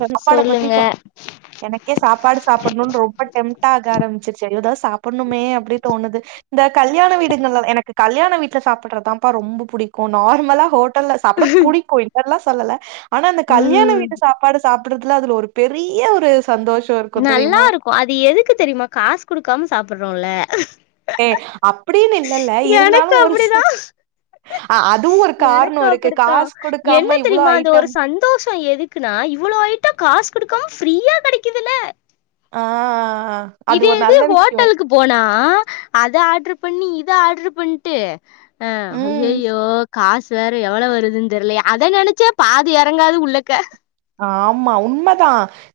சாப்பாட பத்தி சொல்லுங்க சொன் எனக்கே சாப்பாடு சாப்டணும்னு ரொம்ப டெம்ட் ஆக ஆரம்பிச்சிருச்சு ஏதாவது சாப்பிடணுமே அப்டி தோணுது இந்த கல்யாண வீடுகள் எனக்கு கல்யாண வீட்டுல சாப்பிடுறதுதான்ப்பா ரொம்ப பிடிக்கு நார்மலா ஹோ ட்டல் சாப்ட புடிக்கு இல்லன்லா சொல்லல ஆனா அந்த கல்யாண ம் சாப்பாடு சாப்பிடுறதுல அதுல ஒரு பெரிய ஒரு சந்தோஷ நல்லா இருக்கு அது எதுக்கு தெரியுமா காசு குடுக்காம சாப்படுறோல ஏ அப்டின்னு இல்லல்ல இருந்தாலு ஒரு அப்டிதா அ அதுவு ஒரு காரணோ எனக்கு இருக்கு அப்டித்தான் காசு என்ன குடுக்காம இவ்ளோ தெரியுமா அந்த ஒரு ஐட்டம் சந்தோஷோ எதுக் குன இவ்ளோ ஆயிட்டம் காசு குடுக்காம ஃப்ரீயா கெடைக்குதுல ஆஆஆ இதே இது ஹோட்டலுக்கு போனா அத ஆர்டரு பண்ணி இத ஆர்டரு பண்ட்டு ஆ ம் ஐய்யோ காசு வேற எ வ்வளோ வருதுன்னு தெரியலையே அத நினைச்சே பாது இறங்காது உள்ளக்க ஆமா உண்மதா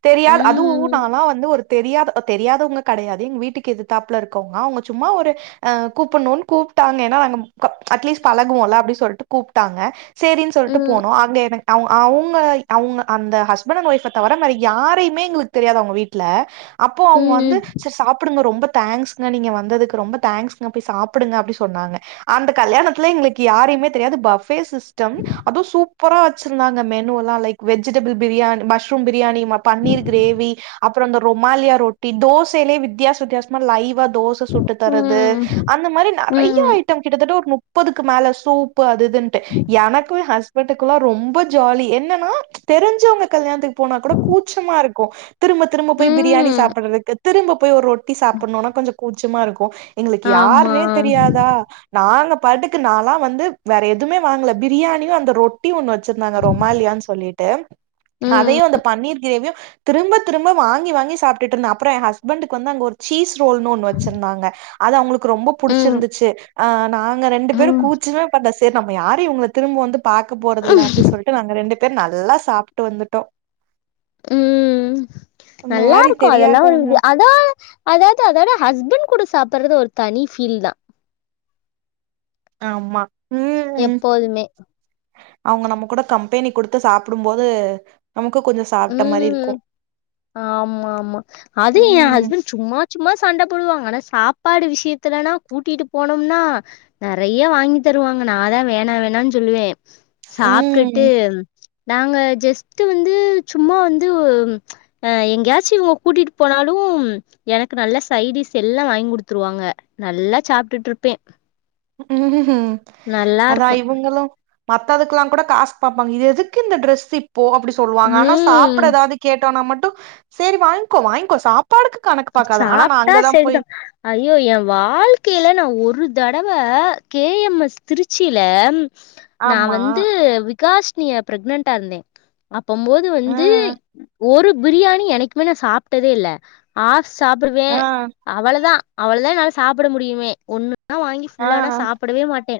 தெரியாது அதுவு ம் நாலா வந்து ஒரு தெரியாத தெரியாதவங்க கிடையாது எங்க வீட்டுக்கு எதுதாப்புல இருக்கவங்க அவங்க சும்மா ஒரு அ கூப்டணும்னு கூப்ட்டாங்க ஏன்னா க அட்லீஸ்ட் பழகுவோல அப்படினு சொல்லிட்டு கூப்பிட்டாங்க செரின்னு சொல்லிட்டு ம் போனோ அங்க எனக் அவ் அவங்க அவங்க அந்த ஹஸ்பண்ட் அண்ட் ஒய்ஃப் தவிர வேற யாரையுமே எங்களுக்கு தெரியாது அவங்க வீட்ல அப்போ அவங்க வந்து ம் சார் சாப்டுங்க ரொம்ப தேங்க்ஸ் ங்க நீங்க வந்ததுக்கு ரொம்ப தேங்க்ஸ்ங்க போய் சாப்பிடுங்க அப்டி சொன்னாங்க அந்த கல்யாணத்துல எங்களுக்கு யாரையுமே தெரியாது பஃப் பே சிஸ்டம் அதுவு சூப்பரா வச்சிருந்தாங்க மெனுலா லைக் வெ ஜிடபிள் பிரியா மஷ்ரூம் பிரியாணி பன்னீர் கிரேவி அப்றோ இந்த ரொமாலியா ரொட்டி தோசையிலே வித்தியாச வித்தியாசமா லைவா தோ ச சுட்டு தரது ம் அந்த மாரி ம் நெறைய ம் ஐட்டம் கிட்டத்தட்ட ஒரு முப்பதுக்கு மேல சூப்பு அது இது டு எனக்கும் ஹஸ்பண்டக்குல்லாம் ரொம்ப ஜாலி என்னன்னா தெரிஞ்சுவங்க கல்யாணத்துக்கு போனா கூட கூச்சமா இருக்கு திரும்ப திரும்ப போய் பிரியாணி ம் சாப்பிடுறதுக்கு திரும்ப போய் ஒரு ரொட்டி சாப்பிடணும்னா கொஞ்ச குச்சமா இருக்கு எங்களுக்கு ஆமா யாருனே தெரியாதா நாங்க பாட்டுக்கு நாலா வந்து வேற எதுவுமே வாங்கல பிரியாணியு அந்த ரொட் டி ஒண்ணு வச்சிருந்தாங்க ரொமாலியான்னு சொல்லிட்டு ம் அதையும் அந்த பன்னீர் கிரேவியு திரும்ப திரும்ப வாங்கி வாங்கி சாப்ட்டுடு இருந்த அப்றோ என் ஹஸ்பண்டக்கு வந்து அங்க ஒரு சீஸ் ரோல்னு ஒண்ணு வச்சிருந்தாங்க அது அவங்களுக்கு ரொம்ப ம் புடிச்சிருந்துச்சு அ நா ங்க ரெண்டு பேரு ம் கூச்சமே படல செரி நம்ம யாரயு இவங்கள திரும்ப வந்து பார்க்க போறதில அப்டி சொல்லிட்டு நாங்க ரெண்டு பேர் நல்லா சாப்ட்டு வந்துட்டோ ம் இந்த மாரி நல்லாருக்கு அதெல்லா ஒரு தெரியாதவங்க [unintelligible] அதா அதாவது அதாட ஹஸ்பண்ட் கூட சாப்டறது ஒரு தனி ஃபீல் தா ஆமா ம் எப்போதுமே அவங்க நம்ம கூட கம்பெனி கொடுத்து சாப்டும் போது நமக்கு கொஞ்ச ம் ஆமாமா அது என் ம் ஹஸ்பண்ட் சும்மா சும்மா சண்ட போடுவாங்க ஆனா சாப்பாடு விஷயத்துலனா கூட்டிட்டு போனோம்னா நெறைய வாங்கி தருவாங்க நாதா வேணா வேணான்னு சொல்லுவே சாப்ட்டுட்டு ம் நாங்க ஜஸ்ட் வந்து சும்மா வந்து அ எங்கயாச்சு இவங்க கூட்டிட்டு போனாலும் எனக்கு நல்ல சைடிஸ் எல்லா வாங்கி குடுத்துருவாங்க நல்லா சாப்ட்டுட்ருப்பே ம் அதா நல்லாருக்கு இவங்களு மத்ததுக்கல்லா கூட காசு பாப்பாங்க இது எதுக்கு இந்த ட்ரெஸ் இப்போ அப்டி சொல்லுவாங்க ஆனா சாப்பட ம் ஏதாவது கேட்டோன்னா மட்டு சரி வாங்கிக்கோ வாங்கிக்கோ சாப்பாடுக்கு கணக்கு பாக்காத ஆனா நா சாப்ட்டா அங்கதா சரிதா போய் ஐயோ ஏ வாழ்க்கையில நா ஒரு தடவ கே எம் எஸ் திருச்சியில நா ஆமா வந்து விகாஸ்னிய பிரெக்னன்டா இருந்தே அப்பம் போது ஆ வந்து ஒரு பிரியாணி எனக்குமே நா சாப்ட்டதே இல்ல ஆ சாப்புடுவே ஆ அவ்ளவுதா அவ்ளவுதா என்னால சாப்பட முடியுமே ஒண்ணு ஆனா வாங்கி ஆ ஃபுல்லாலா சாப்படவே மாட்டே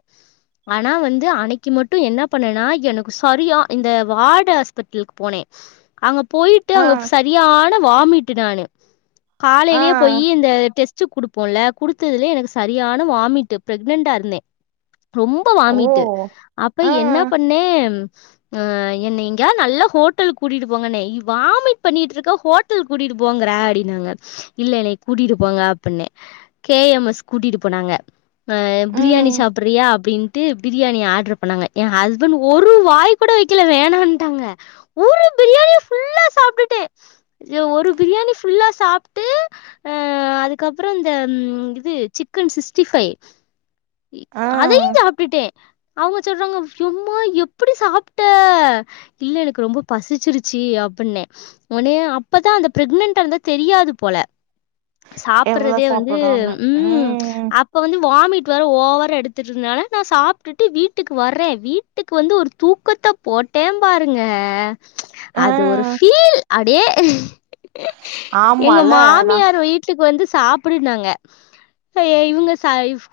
ஆனா வந்து அன்னைக்கு மட்டு என்னா பண்ணனா எனக்கு சரியா இந்த வார்டு ஹாஸ்பிட்டலுக்கு போனே அங்க போயிட்டு ஆ அங்க சரியான வாமிட்டு நானு ஆ காலையிலயே போய்யி இந்த டெஸ் டு குடுப்போம்ல குடுத்ததுலே எனக்கு சரியான வாமிட்டு பிஃரெக்னன்டா இருந்தே ரொம் ப ஓ வாமிட்டு அப்ப ஆ என்னா பண்ணே ஆ என்னய எங்கயாது நல்ல ஹோட்டல் கூட்டிட்டு போங்கன்னே வாமி பண்ணிட்ருக்க ஹோட்டல் கூட்டிட்டு போங் கற ஆப்டினாங்க இல்ல என்ன கூட்டிட்டு போங்க அப்பின்னே கே எம் எஸ் கூட்டிட்டு போனாங்க ஆ பிரியாணி ம் சாப்பிறியா அப்டின் ட்டு பிரியாணி ஆர்டரு பண்ணாங்க ஏ ஹஸ்பண்ட் ஒரு வாய் கூட வைக்கல வேணாட்டாங்க ஒரு பிரியாணி ஃபுல்லா சாப்ட்டுட்டே ஒரு பிரியாணி ஃபுல்லா சாப்ட்டு ஆ அதுக்கப்பற இந்த இது சிக்கன் சிக்ஸ்டி ஃபைவ் ஆ அதையு சாப்ட்டுட்டே அவங்க சொல்றாங்க உம்மா எப்படி சாப்ட்ட இல்ல எனக்கு ரொம்ப பசிச்சிருச்சு அப்படின்ன உனே அப்பதா அந்த பிரெக்னன்ட் பறது தெரியாது போல எவ்ளோ சாப்பறதே வந்து சாப்புட்றோன்னு உம் ம் அப் இப்ப வந்து வாமிட் வர ஓவர் எடுத்துட்டு இருந்தனால நா சாப்ட்டுட்டு வீட்டுக்கு வர்றே வீ வீட்டுக்கு வந்து ஒரு தூக்கத்த போட்டே பாருங்க ஆ அது ஒரு ஃபீல் அப்டியே எங்க ஆமால நா மாமியார வீட்டுக்கு வந்து சாப்புடுனாங்க இப்ப ஏய் இவங்க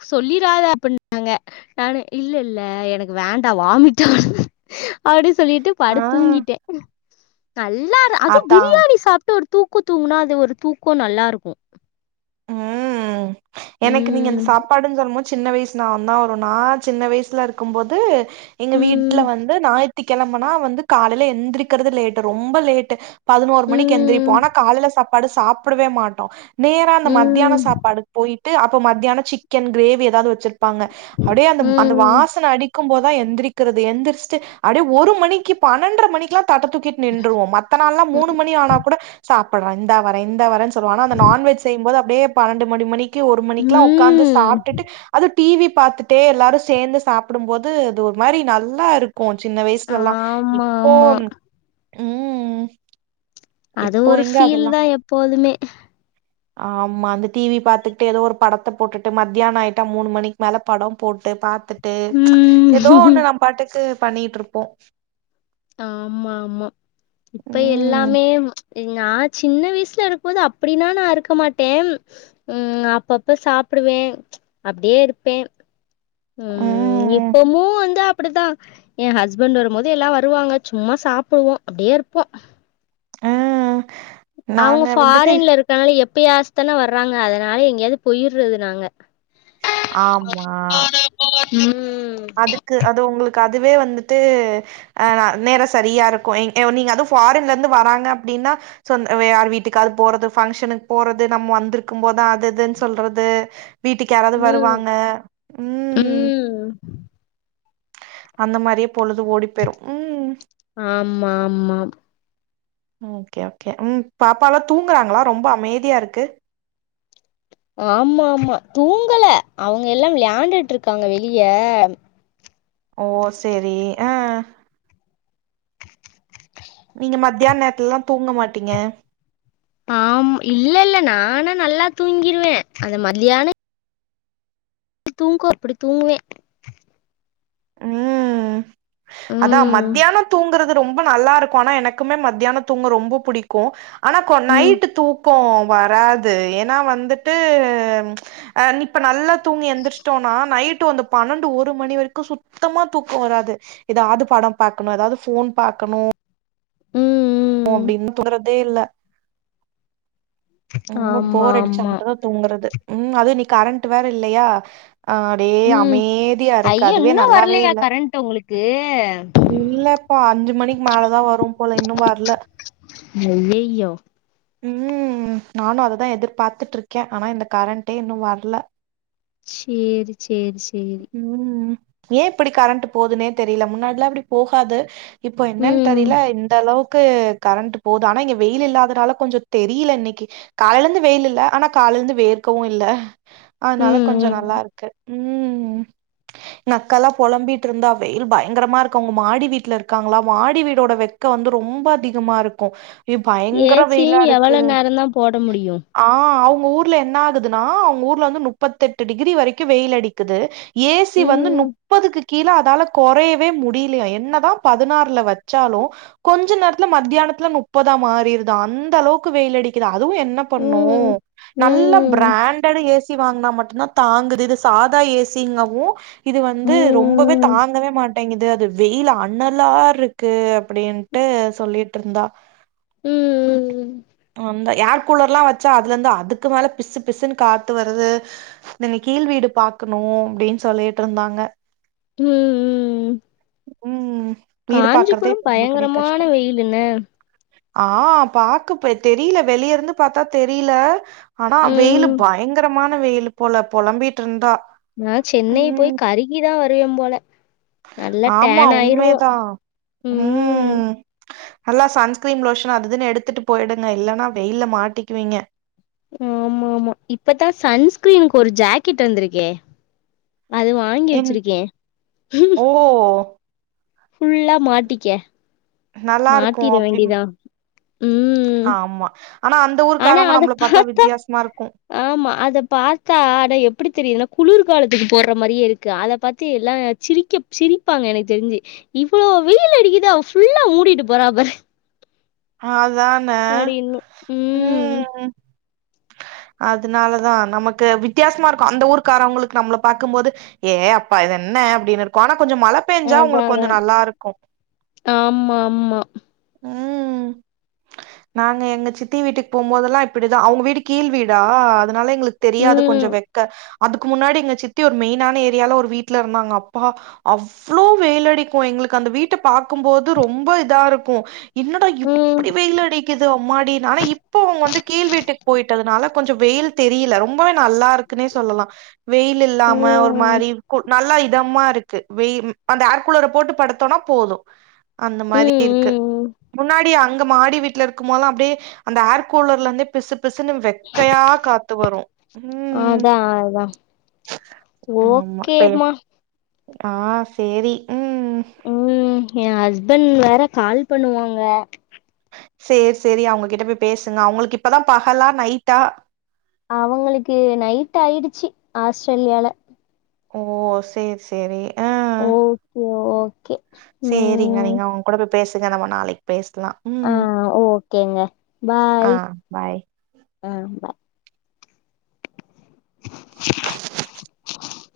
சொல்லிராத அப்பனாங்க நானு இல்ல இல்ல எனக்கு வேண்டா வாமிட் வருது அப்டி சொல்லிட்டு ஆ படுத் தூங்கிட்டே நல்லா அதுவு அதா பிரியாணி சாப்ட்டு ஒரு தூக்க தூங்கனா அது ஒரு தூக்கோ நல்லா இருக்கு ம் எனக்கு நீங்க அந்த ம். சாப்பாடுன்னு சொல்லும் போது சின்ன வயசு ஞாபகதா வரு நா சின்ன வயசுல இருக்கும் போது எங்க வீட்ல ம். வந்து ஞாயித்திகெழமனா வந்து காலையில எந்திரிக்கிறது லேட்டு ரொம்ப லேட்டு பதினோரு மணிக்கு எழுந்திரிப்போ ம். ஆனா காலையில சாப்பாடு சாப்படவே மாட்டோ நேரா அந்த மத்தியான ம். சாப்பாடு போயிட்டு அப்ப மத்தியான சிக்கன் கிரேவி ஏதாவது வச்சிருப்பாங்க அப்டியே அந்த அந்த ம். வாசனை அடி க்கும்போதா எந்திரிக்கிறது எந்திரிச்சிட்டு அடிய ஒரு மணிக்கு பன்னெண்டர மணிக்குல்லா தட்ட தூக்கிட்டு நின்றுவோ மத் மத்த நாள்லா மூணு மணி ஆனா கூட சாப்ப்ட்ற இந்தா வரே இந்தா வரேன்னு சொல்லுவா ஆனா அந்த நான்வெஜ் போது அப்படியே பன்னெண்டு மணி மணிக்கு ஒரு மணிக்கெல்லா உக்காந்து ம். சாப்ட்டுட்டு அது டிவி பாத்துட்டே எல்லாரு சேந்து சாப்புடும் போது இது ஒரு மாரி நல்லா இருக் இ சின்ன வயசுலல்லா ஆமா, இப்போ ஆமா. ம் அது இப்போ ஒரு எங்க ஃபீல் அதெல்லா தா எப்போதுமே ஆமா அந்த டி வி பாத்துக்கிட்டே ஏதோ ஒரு படத்த போட்டுட்டு மத்தியான ஆயிட்டா மூணு மணிக்கு மேல படம் போட்டு பாத்துட் டு ம். ஏதோ ஒண்ணு நம் பாட்டுக்கு பண்ணிட்ருப்போ ஆமா ஆமா இப்ப ம் எல்லாமே நா சின்ன வயசுலருக்கும் போது அப்படின்னா நா இருக்க மாட்டே ம் அப்பப்ப சாப்பிடுவே அப்டியே இருப்பே ம் இப்பமும் வந்து அப்படிதா எ ஹஸ்பண்ட் வரும்போது எல்லா வருவாங்க சும்மா சாப்பிடுவோ அப்டியே இருப்போ அ அவுங்க ஃபாரின்ல இருக்கனால எப்பயாச்சு தானே வர்றாங்க அதனால எங்கேயாவது பொயிட்றது நாங்க ஆமா ம் அதுக்கு அது உங்களுக்கு அதுவே வந்துட்டு ஆ நேரோ சரியாருக்கு நீங்க அதுவு ஃபாரின்லருந்து வராங்க அப்படின்னா சோ வே யார் வீட்டுக்காது போறது ஃபங்க்ஷனுக்கு போறது நம்மோ வந்திருக்கும் போதா அது இதுன்னு சொல்றது வீட்டுக்கு யாராவது ம் வருவாங்க ம் ம் அந்த மாதிரியே பொழுது ஓடி பேயரு உம் ஆமா ஆமா ஓகே ஓகே ம் பாப்பாலா தூங்குறாங்களா ரொம்ப அமைதியாருக்கு ஆமா ஆமா தூங்கல அவுங்க எல்லா விளையாண்ட்டுட்டு இருக்காங்க வெளிய ஓ சேரி ஆ நீங்க மத்தியான நேரத்துலல்லா தூங்க மாட்டீங்க ஆம் இல்லல்ல நானு நல்லா தூங்கிருவே அந்த மதியானோ தூங்கு அப்பிடி தூங்குவே ம் அதா ம் மத்தியானோ தூங்குறது ரொம்ப நல்லாருக்கு ஆனா எனக்குமே மத்தியானோ தூங்க ரொம்ப புடிக்கு ஆனா கொ ம் நைட்டு தூக்கோ வராது ஏன்னா வந்துட்டு ஆ இப்ப நல்ல தூங்கி எந்திருச்சுட்டோன்னா நைட்டு அந்து பன்னெண்டு ஒரு மணி வரைக்கு சுத் சுத்தமா தூக்கோ வராது ஏதாவது படம் பாக்கணு ஏதாவது ஃபோன் பாகக்கணு ம் கோ ம் அப்டின்னு தோணுறதே இல்ல ரொம்ப ஆமா போர் அடிச்சா ஆமா மட்டுதா தூங்குறது ம் அது இன்னைக்கி கரண்ட் வேற இல்லையா ஆ அப்டியே ம் அமைதியாருக்கு அதுவே நல்லாவேல்ல எ உங்களுக்கு இல்லப்பா அஞ்சு மணிக் மேலதா வரும் போல இன்னு வரல அய்யய்யோ ம் நானு அதா எதிர்பார்த்துட்டு இருக்கே ஆனா இந்த கரண்டே இன்னு வரல சேரி சேரி சேரி ம் ஏ இப்படி கரண்ட் போதுனே தெரியல முன்னாடில்லா இப்படி போகாது இப்போ என்னன்னு ம் தெரியல இந்தளவுக்கு கரண்ட் போது ஆனா இங்க வெயில் இல்லாதனால கொஞ்சோ தெரியல இன்னைக்கி காலையிலருந்து வெயில் இல்ல ஆனா காலிலருந்து வேர்க்கவு இல்ல அதனால ம் கொஞ்சோ ம் நல்லாருக்கு ம் நக்கல்லா புழம்பிட்டுருந்தா வெயில் பயங்கரமாருக்கு அவுங்க மாடி வீட்ல இருக்காங்களா மாடி வீடோட வெக் க வந்து ரொம்ப அதிகமாருக்கு ஏ பயங்கர ஏசியு வெயிலாருக்கு எவ்வளோ நேரந்தா போட முடியு ஆ அவுங்க ஊர்ல என்னாகுதுன்னா அவுங் ஊர்ல வந்து முப்பத்தெட்டு டிகிரி வரைக்கு வெயிலடிக்குது ஏ சி வந்து ம் முப்பதுக்கு கீழ அதால கொறையவே முடியலையா என்னதா பதினாறுல வச்சாலு கொஞ்ச நேரத்துல மத்தியானத்துல முப்பதா மாறிருதா அந்த அளவுக்கு வெயில் அடிக்குதா அதுவும் என்ன பண்ணு ம் நல்ல ம் பிராண்டட் ஏ சி வாங்கினா மட்டுந்தா தாங்குது இது சாதா ஏ சி சிங்காவு இது ம் வந்து ரொம்பவே ம் தாங்கவே மாட்டேங்குது அது வெயில் அணலா இருக்கு அப்டின்ட்டு சொல்லிட்ருந்தா ம் அந்த ஏர்க் கூலர்லா வச்சா அதுல இருந்து அதுக்கு மேல பிசு பிசுன்னு காத்து வருது நீ கீழ் வீடு பாக்க ணு அப்டின்னு சொல்லிட்ருந்தாங்க ம் ம் ம் ம் ம் ம் வீடு பாக்குறதே ரொம்ப பெரிய பயங்கரமான கஷ்டோ வெயிலுங்க ஆ பாக்கு தெரில வெளிய இருந்து பாத்தா தெரியில ஆனா ம் வெயிலு பயங்கரமான வெயிலு போல பொழம்பிட்ருந்தா நா சென்னை போயி கருகிதா வருவே போல நல்லா ஆமா டேன் ஆயிருவோம். உண்மேதா ம் நல்லா சன்ஸ்கிரீன் லோஷன் அது இதுன்னு எடுத்துட்டு போயிடுங்க இல்லன்னா வெயில மாட்டிக்குவீங்க ஆமாமா இப்பதா சன்ஸ்கிரீனுக்கு ஒரு ஜாக்கெட் வந்துருக்கே அது வாங்கி என் வச்சுருக்கே ஓ ஃபுல்லா மாட்டிக்க நல்லாருக்கு மாட்டிற அப்டி வேண்டியதான். ம். ஆமா ஆனா அந்த ஆனா ஊருக்காரங்க அத நம்மள பாத்தா பார்த்தா வித்தியாசமாருக்கு ஆமா அத பாத்தா அடா எப்டி தெரியுதுனா குளிர்காலத்துக்கு போட்ற மாதிரியே இருக்கு அத பாத்து எல்லா சிரிக்க சிரிப்பாங்க எனக்கு தெரிஞ்சு இவ்வளோ வெயில் அடிக்குது அவ ஃபுல்லா மூடிட்டு போரா பாரு அதானே ம் அதுனாலதா நமக்கு வித்தியாசமா இருக்கு அந்த ஊருக்காரங்களுக்கு நம்மள பாக்கும் போது ஏ அப்பா இது என்ன அப்டின்னு இருக்கு ஆனா கொஞ்ச மழ பெஞ்சா உங்களுக்கு கொஞ்ச நல்லா இருக்கு ஆமா ஆமா ம் நாங்க எங்க சித்தி வீட்டுக்கு போகும்போதெல்லா இப்டிதா அவங்க வீடு கீழ் வீடா அதனால எங்ளுக்கு தெரியாது ம். கொஞ்சோ வெக்க அதுக்கு முன்னாடி எங்க சித்தி ஒரு மெயினான ஏரியால ஒரு வீட்ல இருந்தாங்க அப்பா அவ்ளோ வெயிலடிக்கு எங்களுக்கு அந்த வீட்ட பாக்கும்போது ரொம்ப இதா இருக்கு என்னடா இப் ம் இப்புடி வெயிலடிக்குது அம்மாடி ஆனா இப்போ அவுங்க வந்து கீழ்வீட்டுக்கு போயிட்டதுனால கொஞ்சோ வெயில் தெரியில ரொம்ப நல்லாருக்குன்னே சொல்லலா வெயில் ம் இல்லாம ஒரு ம் மாரி கு நல்லா இதமா இருக்கு வெ வெயில் அந்த ஏர்கூலர போட்டு படுத்தோனா போது அந்த மாரி இருக்கு ம் ம் முன்னாடி அங்க மாடி வீட்ல இருக்கும் போதுலா அப்டியே அந்த ஏர் கூலர்ல இருந்தே பிசு பிசுன்னு வெக்கையா காத்து வரு ம் ஆமா ஓகே பே மா ஆ சேரி ம் ம் ஏ ஹஸ்பண்ட் வேற கால் பண்ணுவாங்க சேரி சேரி அவங்ககிட்ட போயி பேசுங்க அவங்களுக்கு இப்பதா பகலா நைட்டா அவுங்களுக்கு நைட் ஆயிடுச்சு ஆஸ்ட்ரேலியால ஓ செரி செரி ஆ ஓகே ஓகே செரிங்க ம் நீங்க அவங் கூட போயி பேசுங்க நம்ம நாளைக்கு பேசலா ஆ ம் ஓகேங்க ஆ பாய் பாய் அ [inaudible]